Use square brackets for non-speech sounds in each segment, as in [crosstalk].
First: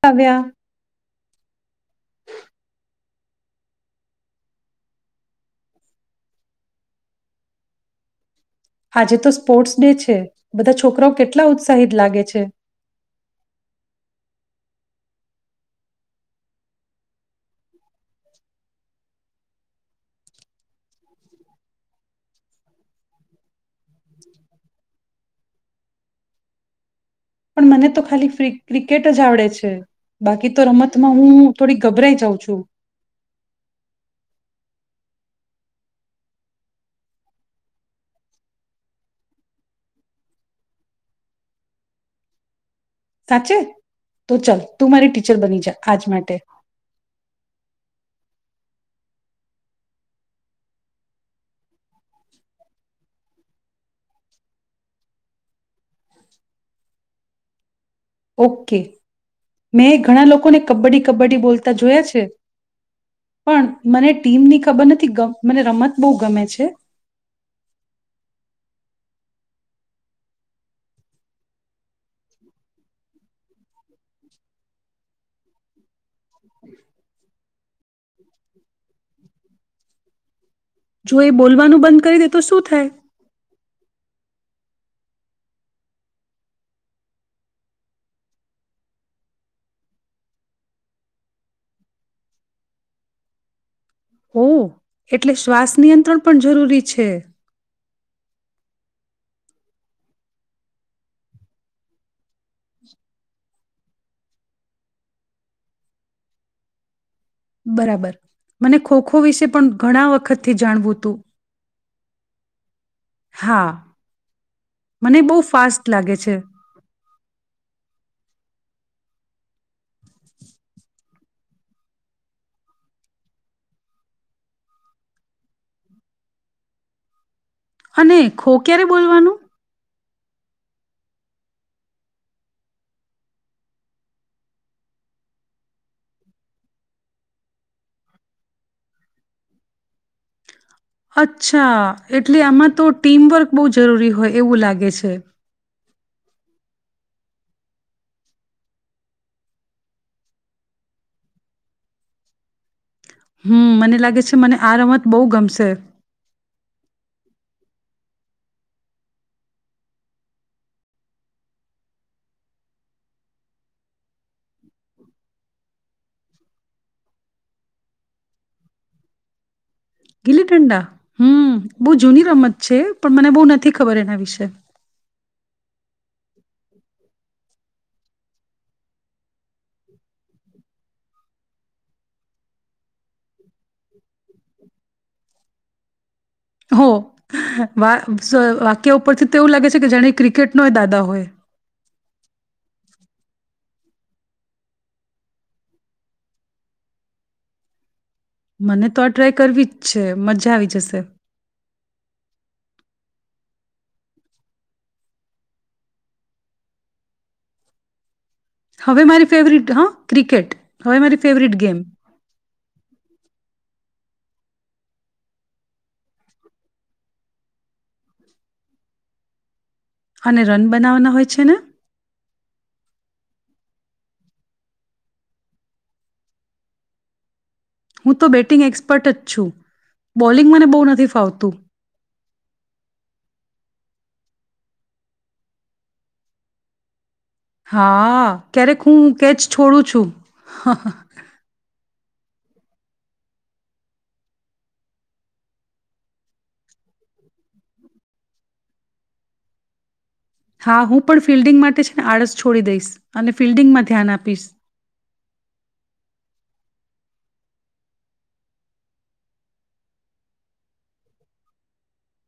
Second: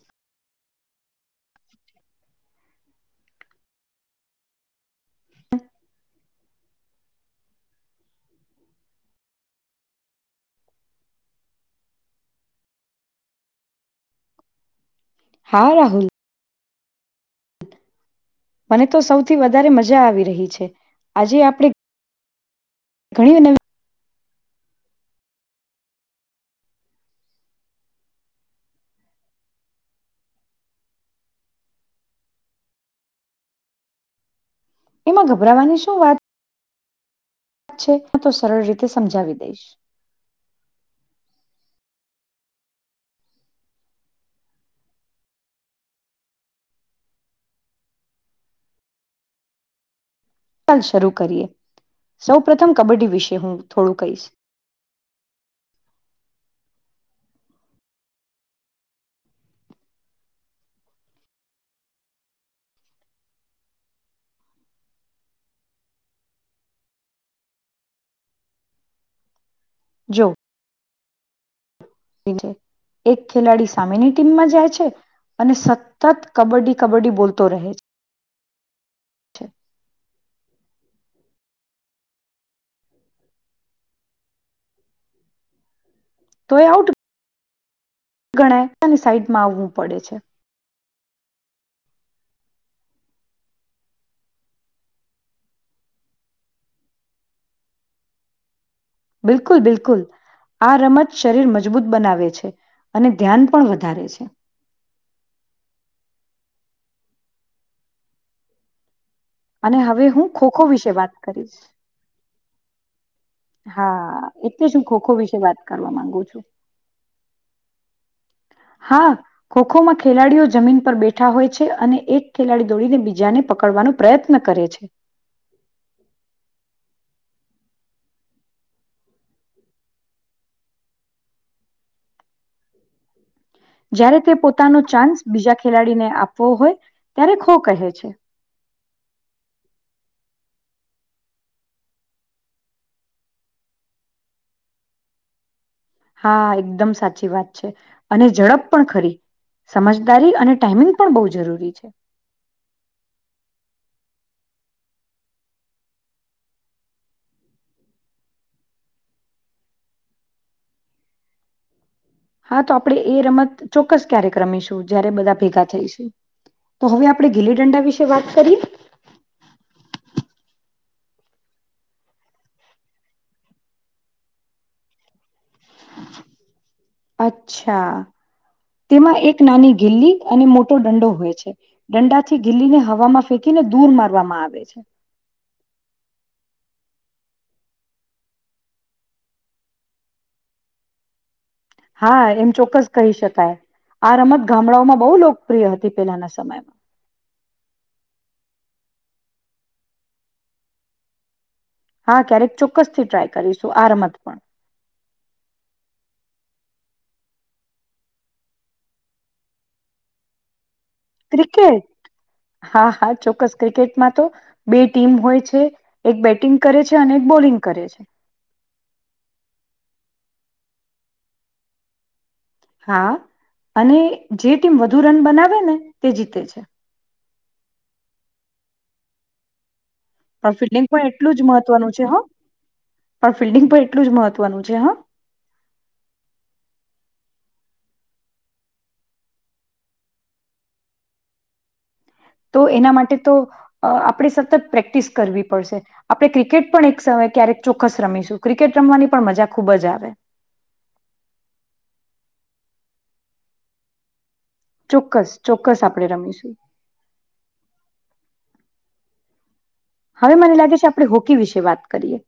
કવ્યા. [inaudible] આજે તો sports day છે. બધા છોકરાઓ કેટલા ઉત્સાહિત લાગે છે. [unintelligible] મને તો સૌથી વધારે મજા આવી રહી છે આજે આપણે ઘણી નવી પણ મને તો ખાલી ક્રિકેટ જ આવડે છે. બાકી તો રમતમાં હું થોડી ગભરાઈ જાઉં છું. એમાં ગભરાવાની શું વા ત છે હું તો સરળ રીતે સમજાવી દઈશ. સાચે તો ચાલ તું મારી ટીચર બની જા આજ માટે. ચાલ શરૂ કરીએ સૌ પ્રથમ કબડ્ડી વિશે હું થોડું કહીશ. ઓકે મેં ઘણા લોકોને કબડ્ડી કબડ્ડી બોલતા જોયા છે પણ મને ટીમની ખબર નથી મને રમત બહુ ગમે છે. જો. એક ખેલાડી સામેની ટીમમાં જાય છે અને સ તત કબડ્ડી કબડ્ડી બોતો રહેત. જો એ બોલવાનું બંધ કરી દે તો શું થાય? તો એ આઉટ ગણાય તેને સાઈડમાં આવવું પડે છે. ઓ, એટલે શ્વાસ નિયંત્રણ પણ જરૂરી છે. બિલકુલ, બિલકુલ. આ રમત શરીર મજબૂત બનાવે છે અને ધ્યાન પણ વધારે છે. બરાબર, મને ખો ખો ખો વિશે પણ અને ઘણા હવે હું વખતથી ખોખો વિશે જાણવું વાત હતું. કરીશ. હા, એટલે જ હું ખોખો મને બહુ વિશે વાત ફાસ્ટ કરવા લાગે માંગુ છે છું. હા ખોખો માં ખેલાડીઓ જમીન પર બેઠા હોય છે. અને એક ખેલાડી દોડીને બીજાને પકડવાનો પ્રયત્ન કરે છે. અને ખો ક્યારે બોલવાનું? જ્યારે તે પોતાનો ચાન્સ બીજા ખેલાડીને આપવો હોય ત્યારે ખો કહે છે. અચ્છા, એટલે આમાં તો ટીમવર્ક બહુ જરૂરી હોય એવું લાગે છે. હા, એકદમ સાચી વાત છે અને ઝડપ પણ ખરી સમજદારી અને ટાઈમિંગ પણ બહુ જરૂરી છે. હમ્મ, મને લાગે છે મને આ રમત બહુ ગમશે. હા, તો આપણે એ રમત ચોક્કસ ક્યારેક રમીશું જયારે બધા ભેગા થઈ છે તો હવે આપણે ગીલી ડંડા વિશે વાત કરીએ? ગીલી દંડા. હમ્મ, બહુ જૂની રમત છે પણ મને બહુ નથી ખબર એના વિશે. અચ્છા તેમાં એક નાની ગિલ્લી અને મોટો દંડો હોય છે. દંડા થી ગીલીને હવામાં ફેકીને દૂર મારવામાં આવે છે. હો વાહ, સો વાક્ય ઉપરથી તો એવું લાગે છે કે, જેણે ક્રિકેટનોય દાદા હોય. હા, એમ ચોક્કસ કહી શકાય આ રમત ગામડાઓમાં બહુ લોકપ્રિય હતી પેલાના સમયમાં. મને તો આ ટ્રાય કરવી જ છે મજા આવી જશે. હા, ક્યારેક ચોક્કસ થી ટ્રાય કરીશું આ રમત પણ. હવે મારી ફેવરિટ હા ક્રિકેટ. હવે મારી ફેવરિટ ગેમ ક્રિકેટ? હા, હા, ચોક્કસ ક્રિકેટ માં તો બે ટીમ હોય છે એક બેટિંગ કરે છે અને એક બોલિંગ કરે છે. અને રન બનાવવાના હોય છે ને? હા, અને જે ટીમ વધુ રન બનાવે ને તે જીતે છે. હું તો બેટિંગ એક્સપર્ટ જ છું. બોલિંગ પણ મને બહુ ફિલ્ડિંગ પણ નથી એટલું જ ફાવતું મહત્વનું છે હો. પણ ફિલ્ડિંગ પણ એ એટલું જ મહત્વનું છે હો. હા, ક્યારેક હું કેચ છોડું છું. તો એના માટે તો આપણે સતત પ્રેક્ટિસ કરવી પડશે. આપણે ક્રિકેટ પણ એક સમય ક્યારેક ચોક્કસ રમીશું ક્રિકેટ રમવાની પણ મજા ખૂબ જ આવે. હા, હું પણ ફિલ્ડિંગ માટે છે ને આળસ છોડી દઈશ અને ફિલ્ડિંગમાં ધ્યાન આપીશ. ચોક્કસ, ચોક્કસ આપણે રમીશું. હવે મને લાગે છે આપણે હોકી વિશે વાત કરીએ.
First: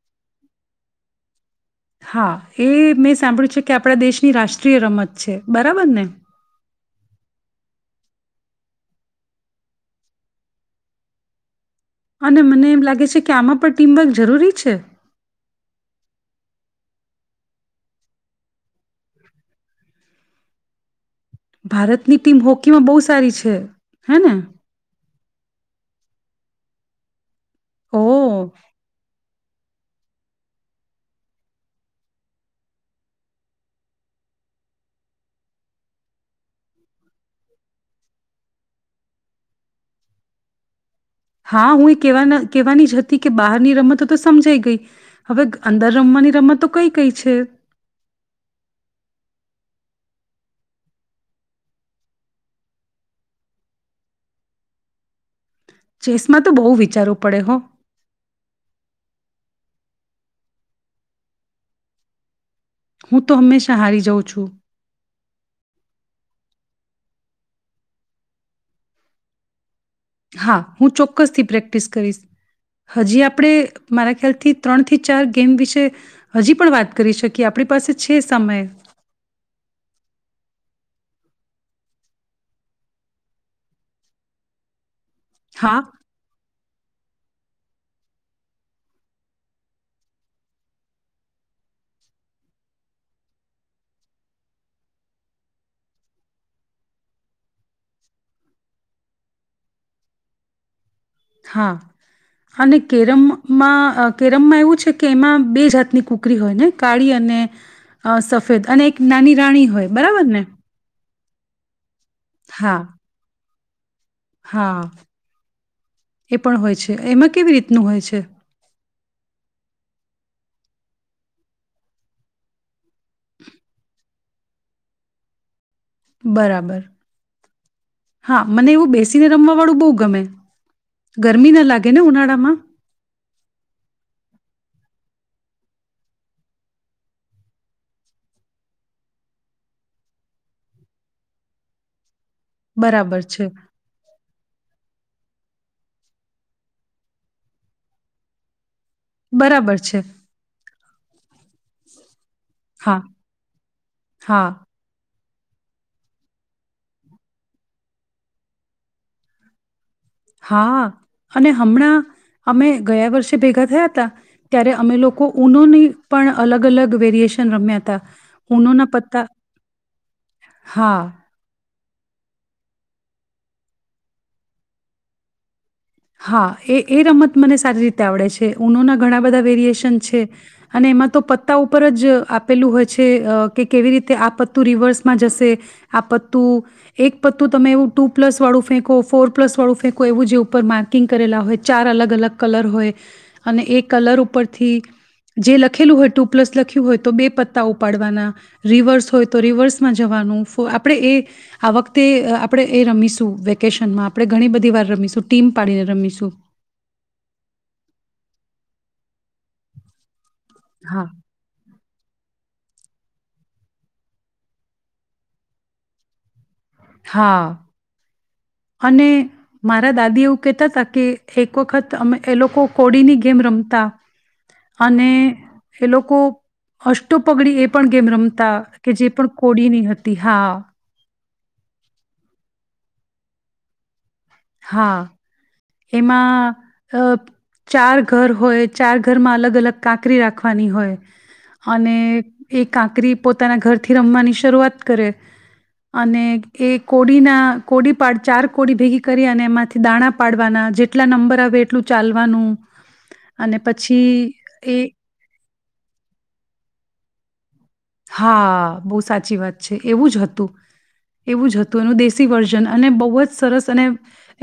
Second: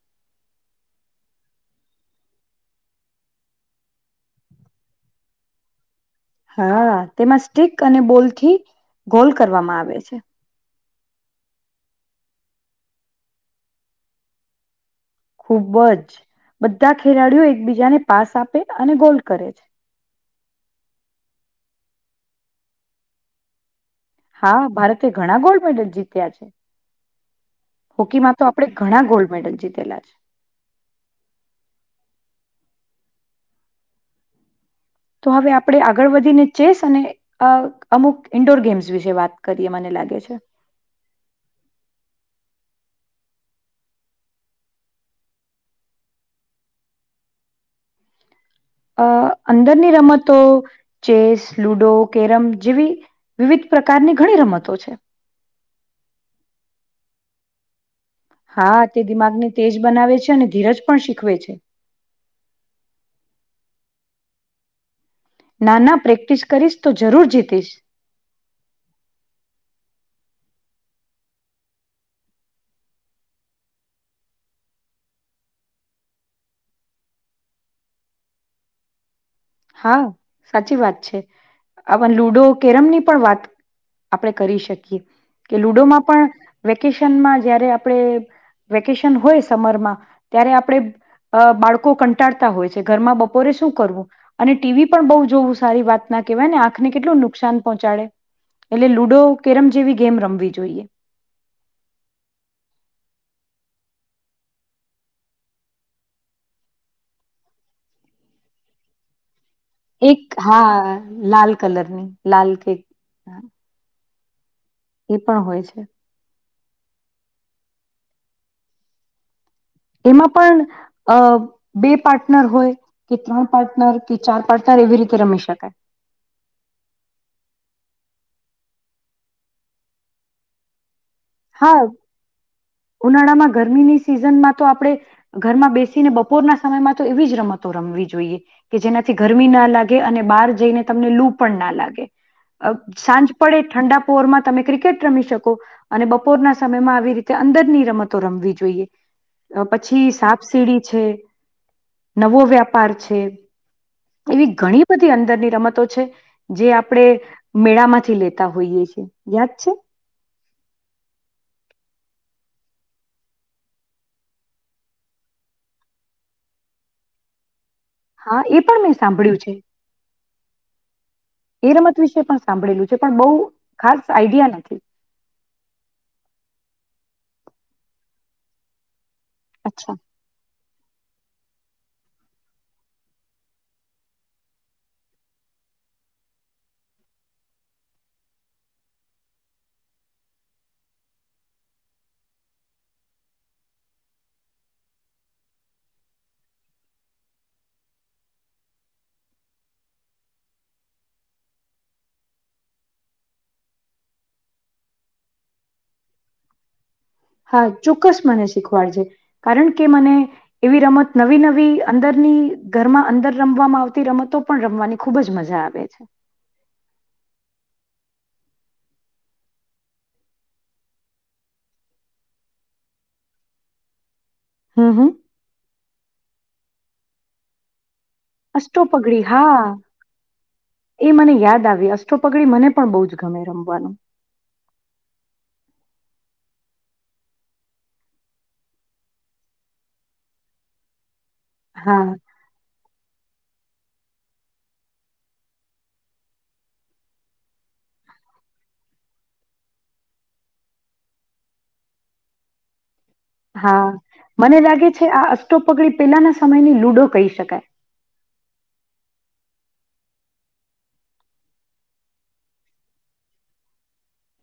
હા, એ મેં સાંભળ્યું છે કે આપણા દેશની રાષ્ટ્રીય રમત છે. બરાબર ને? હા તેમાં સ્ટિક અને બોલ થી ગોલ કરવામાં આવે છે. અને મને એમ લાગે છે કે આમાં પણ ટીમવર્ક જરૂરી છે. ખુબ જ બધા ખેલાડીઓ એકબીજાને પાસ આપે અને ગોલ કરે છે. ભારતની ટીમ હોકીમાં બહુ સારી છે. હે ને હા ભારત એ ઘણા ગોલ્ડ મેડલ જીત્યા છે. હોકી માં તો ઓહ આપડે ઘણા ગોલ્ મેડલ જીતેલાજ. તો હવે આપણે આગળ વધીને ચેસ અને અ અમુક ઈન્ડોર ગેમ્સ વિશે વાત કરીએ મને લાગે છે. હા, હું એવા કહેવા કહેવાની જ હતી કે બહારની રમતો તો સમજાઈ ગઈ હવે અંદર રમવાની રમતો કઈ કઈ છે? અ અંદરની રમતો ચેસ, લુડો, કેરમ જેવી વિવિધ પ્રકારની ઘણી રમતો છે. ચેસમાં તો બહુ વિચારવું પડે હો. હા, તે દિમાગને તેજ બનાવે છે. અને ધીરજ પણ શીખવે છે. હું તો હંમેશા હારી જાઉં છું. નાના પ્રેક્ટિસ કરીશ તો જરૂર જીતીશ. હા, હું ચોક્કસથી પ્રેક્ટિસ કરીશ હજી આપણે મારા ખ્યાલથી ત્રણથી ચાર ગેમ વિશે હજી પણ વાત કરી શકીએ આપણી પાસે છે સમય. હા, સાચી વાત છે. આ લુડો, કેરમની પણ વાત આપણેે કરી શકીએ. કે હા લુડોમાં પણ. વેકેશનમાં જયારે આપણે, વેકેશન હોય સમરમાં ત્યારે આપણે બાળકો કંટાળતા હોય છે ઘરમાં બપોરે શું કરવું. અને ટીવી પણ બહુ જોવ સારી વાત ના કહેવાય ને આંખને કેટલું નુકસાન પહોંચાડે, એટલે લુડો કેરમ જેવી ગેમ રમવી જોઈએ. હા, અને કેરમમાં કેરમમાં એવું છે કે એમાં બે જાતની કુકરી હોય ને કાળી અને, સફેદ અને એક નાની રાણી હોય એક બરાબર ને હા. લાલ કલરની. લાલ હા કેક હ. હા એ પણ હોય છે. એ પણ હોય છે એમાં કેવી રીતનું હોય છે? એમાં પણ અ બે પાર્ટનર હોય. ત્રણ પાર્ટનર કે ચાર પાર્ટનર એવી રીતે રમી શકાય. બરાબર, હા મને એવું બેસીને રમવા વાળું બહુ ગમે. ગરમી ના હા લાગે ને ઉનાળામાં. ઉનાળામાં ગરમીની સિઝનમાં તો આપણે, ઘરમાં બેસીને બપોરના સમયમાં તો એવી જ રમતો રમવી જોઈએ, કે જેનાથી ગરમી ના લાગે અને બહાર જઈને તમને લૂ પણ ના લાગે. બરાબર સાંજ છે, પડે ઠંડા પોવરમાં તમે ક્રિકેટ રમી શકો. અને બપોરના સમય માં આવી રીતે અંદરની રમતો રમવી જોઈએ બરાબર છે. પછી સાપ સીડી છે નવો વ્યાપાર હા, છે હા, એવી ઘણી બધી અંદર અંદર ની રમતો છે જે આપણે મેળામાંથી લેતા હોઈએ છેએ યાદ છે હા અને હમણાં અમે ગયા વર્ષે ભેગા થયા હતા ત્યારે અમે લોકો ઉનોની પણ અલગ અલગ વેરિએશન રમ્યા હતા હા ઉ એ પણ ના મેં પતા સાંભળ્યું છે હા એ રમત વિશે પણ સાંભળેલું છે પણ બહુ ખાસ આઈડિયા નથી હા એ એ રમત મને સારી રીતે આવડે છે ઉનો ના ઘણા બધા વેરિયેશન અચ્છા છે અને એમાં તો પત્તા ઉપર જ આપેલું હોય છે કે કેવી રીતે આ પત્તું રિવર્સમાં જશે આ પત્તું એક પત્તું તમે એવું ટુ પ્લસ વાળું ફેંકો ફોર પ્લસ વાળું ફેંકો એવું જે ઉપરમાં કકિંગ કરેલા હોય ચાર અલગ અલગ કલર હોય અને એ કલર ઉપરથી જે લખેલું હોય ટુ પ્લસ લખ્યું હોય તો બે પત્તા ઉપાડવાના રિવર્સ હોય તો રિવર્સમાં જવાનું આપણે એ આ વખતે આપણે એ રમીશું વેકેશનમાં આપણે ઘણી બધી વાર રમીશું ટીમ પાડીને રમીશું હા ચોક્કસ મને શીખવાડ છે કારણ કે મને એવી હા. રમત નવી નવી અંદરની ઘરમાં અંદર રમવામાં આવતી રમતો પણ રમવાની ખુબ જ મજા આવે છે હા અને મારા દાદી એવું કહેતા હતા કે એક વખત અ એ લોકો કોડીની ગેમ રમતા હમ અને હમ. એ લોકો અષ્ટો પગડી એ પણ ગેમ રમતા અષો કે જે પગડી પણ હા કોડીની હતી હા એ મને યાદ આવે અષ્ટોપગડી મને પણ બહ જ ગમે રમવાનું હા એમાં અ ચાર ઘર હોય ચાર ઘરમાં અલગ અલગ કાંકરી રાખવાની હોય અને હા એ કાંકરી પોતાના ઘરથી રમવાની શરૂઆત કરે અને એ કોડીના કોડીપડ ચાર કોડી ભેગી કરી અને એમાંથી દાણા પાડવાના જેટલા નંબર આવે એટલું ચાલવાનું અને હા પછી મને એ લાગે છે આ અષ્ટોપગડી પેલાના સમયની લુડો કહી શકે ક હા બહુ સાચી વાત છે એવું જ હતું એવું જ હતું એનું દેશી વર્ઝન અને બહુ જ સરસ અને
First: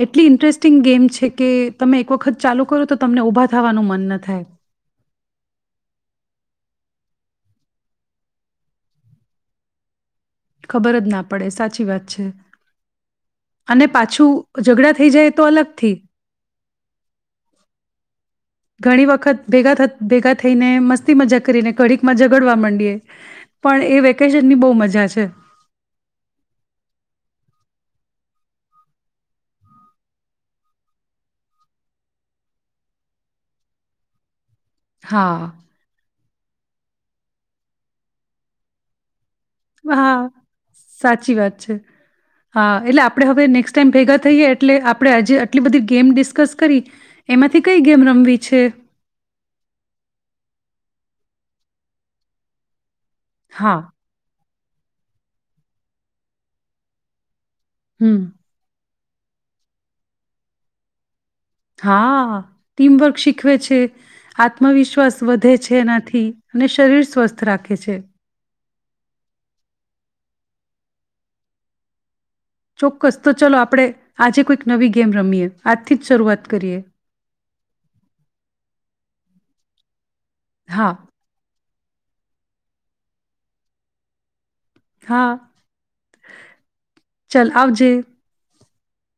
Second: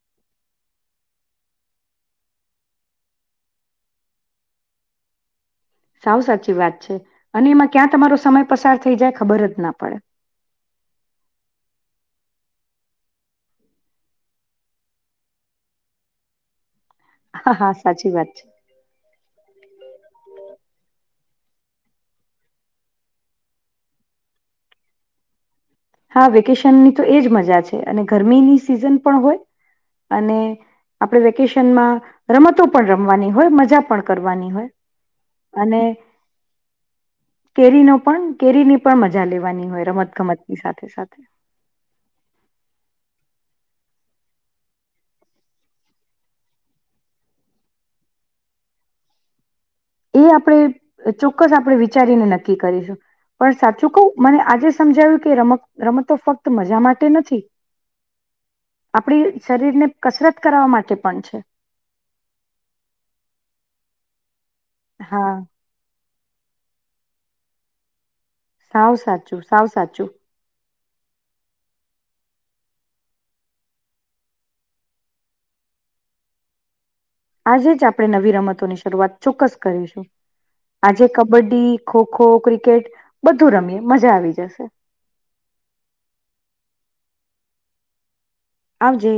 એટલી ઇન્ટરેસ્ટિંગ ગેમ છે કે તમે એક વખત ચાલુ કરો તો તમને ઉઊભા થવાનું મન ન થાય સાવ સાચી વાત છે અને એમાં ક્યાં તમારો સમય પસાર થઈ જાય ખબર જ ના પડે ખબર જ ના પડે સાચી વાત છે અને પાછું ઝઘડા થઈ જાય તો અલગથી હા હા સાચી વાત છે. ઘણી વખત ભેગા થ ભેગા થઈને મસ્તી મજા કરીને કડીક માં ઝડવા માંડીએ પણ એ વેકેશન ની બહુ મજા છે હા વેકેશનની તો એ જ મજા છે અને ગરમીની સિઝન પણ હોય અને આપણે વેકેશનમાં રમતો પણ રમવાની હોય મજા પણ કરવાની હોય હા કેરી ન પણ કેરીની પણ મજા મજા લેવાની હોય રમત હા ગમત સાચી વાત છે હા એટલે આપડે હવે નેક્સ્ટ ટાઈમ ભેગા થઈએ એટલે આપણે આજે આટલી બધી ગેમ ડિસ્કસ કરી એમાંથી કઈ ગેમ રમવી છે એ આપણેે ચોક્કસ આપણે વિચારીને નક્કી કરીશું પણ હા સાચું કવ મને આજે સમજાયું કે રમત રમત ફક્ત મજા માટે નથી હમ્મ. આપણી શરીરને કસરત કરવા માટે પણ છે. હા, ટીમવર્ક શીખવે છે. આત્મવિશ્વાસ હા, વધે છે એના થી અને શરીર સ્વસ્થ રાખે છે. સાવ સાચું. સાવ સાચું. ચોક્કસ તો ચલો આપણે આજે કોઈક નવી ગેમ રમીએ. આજથી જ શરૂઆત કરીએ. આજે જ આપણે નવી રમતોની શરૂઆત ચોક્કસ કરીશું. હા આજે કબડ્ડી ખોખો, ક્રિકેટ બધું રમીએ મજા આવી જશે. હા, ચલ આવજે. આવજે.